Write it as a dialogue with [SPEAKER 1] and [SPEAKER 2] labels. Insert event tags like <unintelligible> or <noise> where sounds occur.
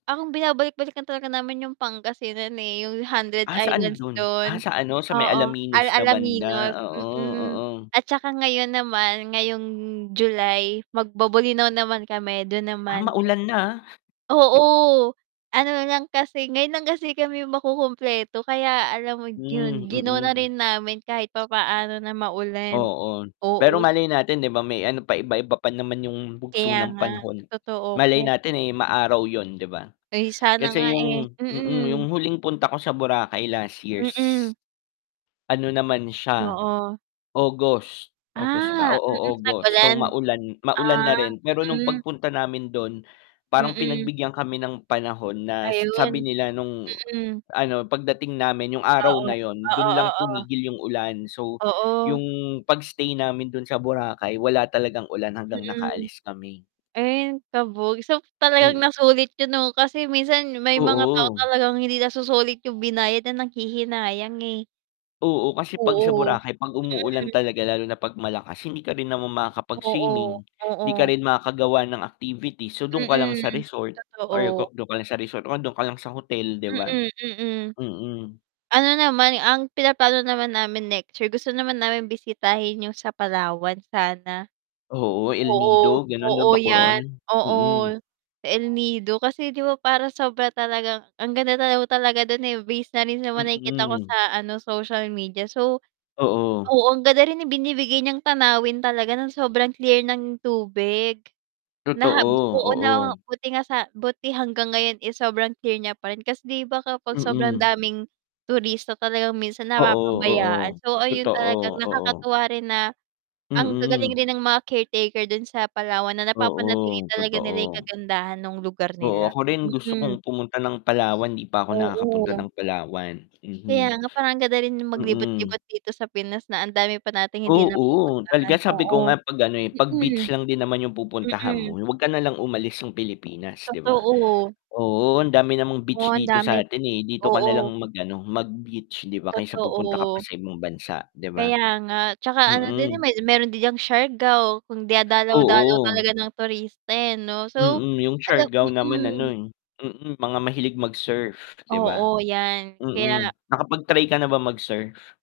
[SPEAKER 1] Ang binabalik-balikan talaga namin 'yung Pangasinan, eh, 'yung Hundred
[SPEAKER 2] Ah, saan
[SPEAKER 1] Islands
[SPEAKER 2] dun?
[SPEAKER 1] do'n.
[SPEAKER 2] Ah, sa ano, sa may
[SPEAKER 1] Oo, Al
[SPEAKER 2] Alaminos na
[SPEAKER 1] Alaminos.
[SPEAKER 2] banda, oo,
[SPEAKER 1] Mm.
[SPEAKER 2] oo.
[SPEAKER 1] At saka, ngayon naman, ngayong July, magbo-Bolinao naman kami, do'n
[SPEAKER 2] Ah,
[SPEAKER 1] naman next.
[SPEAKER 2] maulan na, ah.
[SPEAKER 1] Oo, ano lang kasi, ngayon lang kasi kami makukumpleto kaya alam mo
[SPEAKER 2] Hmm,
[SPEAKER 1] 'yun, gi-no na
[SPEAKER 2] mm.
[SPEAKER 1] rin namin kahit papaano na maulan.
[SPEAKER 2] Oo, pero
[SPEAKER 1] Oo.
[SPEAKER 2] malay natin 'di ba may ano pa iba-iba pa naman 'yung bugso
[SPEAKER 1] Kaya
[SPEAKER 2] ng
[SPEAKER 1] nga,
[SPEAKER 2] panahon,
[SPEAKER 1] totoo
[SPEAKER 2] malay
[SPEAKER 1] <unintelligible>
[SPEAKER 2] natin, eh, maaraw 'yun 'di ba?
[SPEAKER 1] Ay, sana nga
[SPEAKER 2] Kasi
[SPEAKER 1] eh.
[SPEAKER 2] 'yung mm,
[SPEAKER 1] Mm.
[SPEAKER 2] 'yung huling punta ko sa Boracay last years.
[SPEAKER 1] Mm.
[SPEAKER 2] Ano naman siya,
[SPEAKER 1] Oo.
[SPEAKER 2] August, August ba?
[SPEAKER 1] Ah, mm,
[SPEAKER 2] Oo August, so
[SPEAKER 1] tag-ulan.
[SPEAKER 2] maulan maulan
[SPEAKER 1] Ah,
[SPEAKER 2] na rin pero nung
[SPEAKER 1] mm.
[SPEAKER 2] pagpunta namin dun, parang
[SPEAKER 1] Mm.
[SPEAKER 2] pinagbigyan kami ng panahon na sabi
[SPEAKER 1] Ayun.
[SPEAKER 2] nila nung
[SPEAKER 1] Mm.
[SPEAKER 2] ano, pagdating namin 'yung araw
[SPEAKER 1] Oo.
[SPEAKER 2] na 'yun,
[SPEAKER 1] Oo,
[SPEAKER 2] dun lang
[SPEAKER 1] oo.
[SPEAKER 2] tumigil 'yung ulan. So, 'yung
[SPEAKER 1] Oo.
[SPEAKER 2] pag-stay namin dun sa Boracay wala talagang ulan hanggang
[SPEAKER 1] Mm.
[SPEAKER 2] nakaalis kami.
[SPEAKER 1] Ay ang kabog, so talagang
[SPEAKER 2] Mm.
[SPEAKER 1] nasulit yun 'no, kasi minsan may mga tao
[SPEAKER 2] Oo.
[SPEAKER 1] talagang hindi nasusulit 'yung binayad na nanghihinayang, eh.
[SPEAKER 2] Oo, kasi 'pag sa
[SPEAKER 1] Oo,
[SPEAKER 2] Boracay 'pag umuulan
[SPEAKER 1] mm.
[SPEAKER 2] talaga lalo na 'pag malakas, hindi ka rin naman
[SPEAKER 1] Oo,
[SPEAKER 2] makakapag-swimming, 'di ka
[SPEAKER 1] oo.
[SPEAKER 2] rin makakagawa ng activities, so dun ka lang
[SPEAKER 1] Mm,
[SPEAKER 2] sa resort Or
[SPEAKER 1] totoo.
[SPEAKER 2] kung dun ka lang sa resort, o andun ka lang sa hotel 'di ba?
[SPEAKER 1] Mm, mm.
[SPEAKER 2] Mm.
[SPEAKER 1] Ano naman, ang pinaplano naman namin next year, gusto naman naming bisitahin 'yung sa Palawan sana.
[SPEAKER 2] Oo, El
[SPEAKER 1] Oo,
[SPEAKER 2] Nido gano'n 'no,
[SPEAKER 1] oo
[SPEAKER 2] ba
[SPEAKER 1] 'yan,
[SPEAKER 2] Coron,
[SPEAKER 1] oo,
[SPEAKER 2] mm.
[SPEAKER 1] sa El Nido, kasi 'di ba parang sobra talagang ang ganda daw talaga dun, eh, base na rin naman sa mga nakikita ko
[SPEAKER 2] Mm.
[SPEAKER 1] sa ano, social media, so
[SPEAKER 2] Oo.
[SPEAKER 1] oo ang ganda rin ibinibigay niyang tanawin talaga, nang sobrang clear ng tubig na
[SPEAKER 2] Totoo,
[SPEAKER 1] oo na
[SPEAKER 2] oo.
[SPEAKER 1] buti nga sa buti hanggang ngayon, eh, sobrang clear niya pa rin kasi 'di ba kapag sobrang
[SPEAKER 2] Mm.
[SPEAKER 1] daming turista talagang minsan
[SPEAKER 2] Oo,
[SPEAKER 1] napapabayaan.
[SPEAKER 2] oo.
[SPEAKER 1] So, ayun talagang
[SPEAKER 2] Totoo, oo.
[SPEAKER 1] nakakatuwa rin na ang gagaling
[SPEAKER 2] Mm.
[SPEAKER 1] rin ng mga caretaker dun sa Palawan, na napapanatili
[SPEAKER 2] Oo,
[SPEAKER 1] talaga nila 'yung
[SPEAKER 2] totoo.
[SPEAKER 1] kagandahan nung lugar
[SPEAKER 2] Oo,
[SPEAKER 1] nila.
[SPEAKER 2] ako rin gusto
[SPEAKER 1] Mm.
[SPEAKER 2] kong pumunta ng Palawan, 'di pa ako nakakapunta
[SPEAKER 1] Oo.
[SPEAKER 2] ng Palawan. Mhm.
[SPEAKER 1] Kaya nga, parang ang ganda rin
[SPEAKER 2] Mm.
[SPEAKER 1] maglibot-libot dito sa Pinas, na ang dami pa nating hindi
[SPEAKER 2] Oo, talaga
[SPEAKER 1] napupuntahan,
[SPEAKER 2] sabi ko
[SPEAKER 1] oo.
[SPEAKER 2] nga, 'pag ano eh, 'pag beach
[SPEAKER 1] Mm.
[SPEAKER 2] lang din naman 'yung pupuntahan mo
[SPEAKER 1] Mm.
[SPEAKER 2] huwag ka na lang umalis ng Pilipinas 'di ba?
[SPEAKER 1] Totoo.
[SPEAKER 2] Oo ang dami namang
[SPEAKER 1] Oo
[SPEAKER 2] beach
[SPEAKER 1] ang
[SPEAKER 2] dito
[SPEAKER 1] dami't
[SPEAKER 2] sa'tin, eh, dito ka
[SPEAKER 1] oo.
[SPEAKER 2] na lang mag-ano, mag-beach 'di ba kaysa pupunta ka pa
[SPEAKER 1] Totoo.
[SPEAKER 2] sa ibang bansa 'di ba?
[SPEAKER 1] Kaya nga 'tsaka ano din, eh,
[SPEAKER 2] Mm.
[SPEAKER 1] may meron din diyang Siargao kung dinadalaw-dalaw
[SPEAKER 2] Oo.
[SPEAKER 1] talaga ng turista eh 'no. So,
[SPEAKER 2] Mm. 'Yung
[SPEAKER 1] alam
[SPEAKER 2] Siagao naman ano,
[SPEAKER 1] mm.
[SPEAKER 2] eh, mm, mga mahilig mag-surf 'di ba?
[SPEAKER 1] Oo, 'yan.
[SPEAKER 2] Mm,
[SPEAKER 1] Kaya.
[SPEAKER 2] nakapag-try ka na ba mag-surf?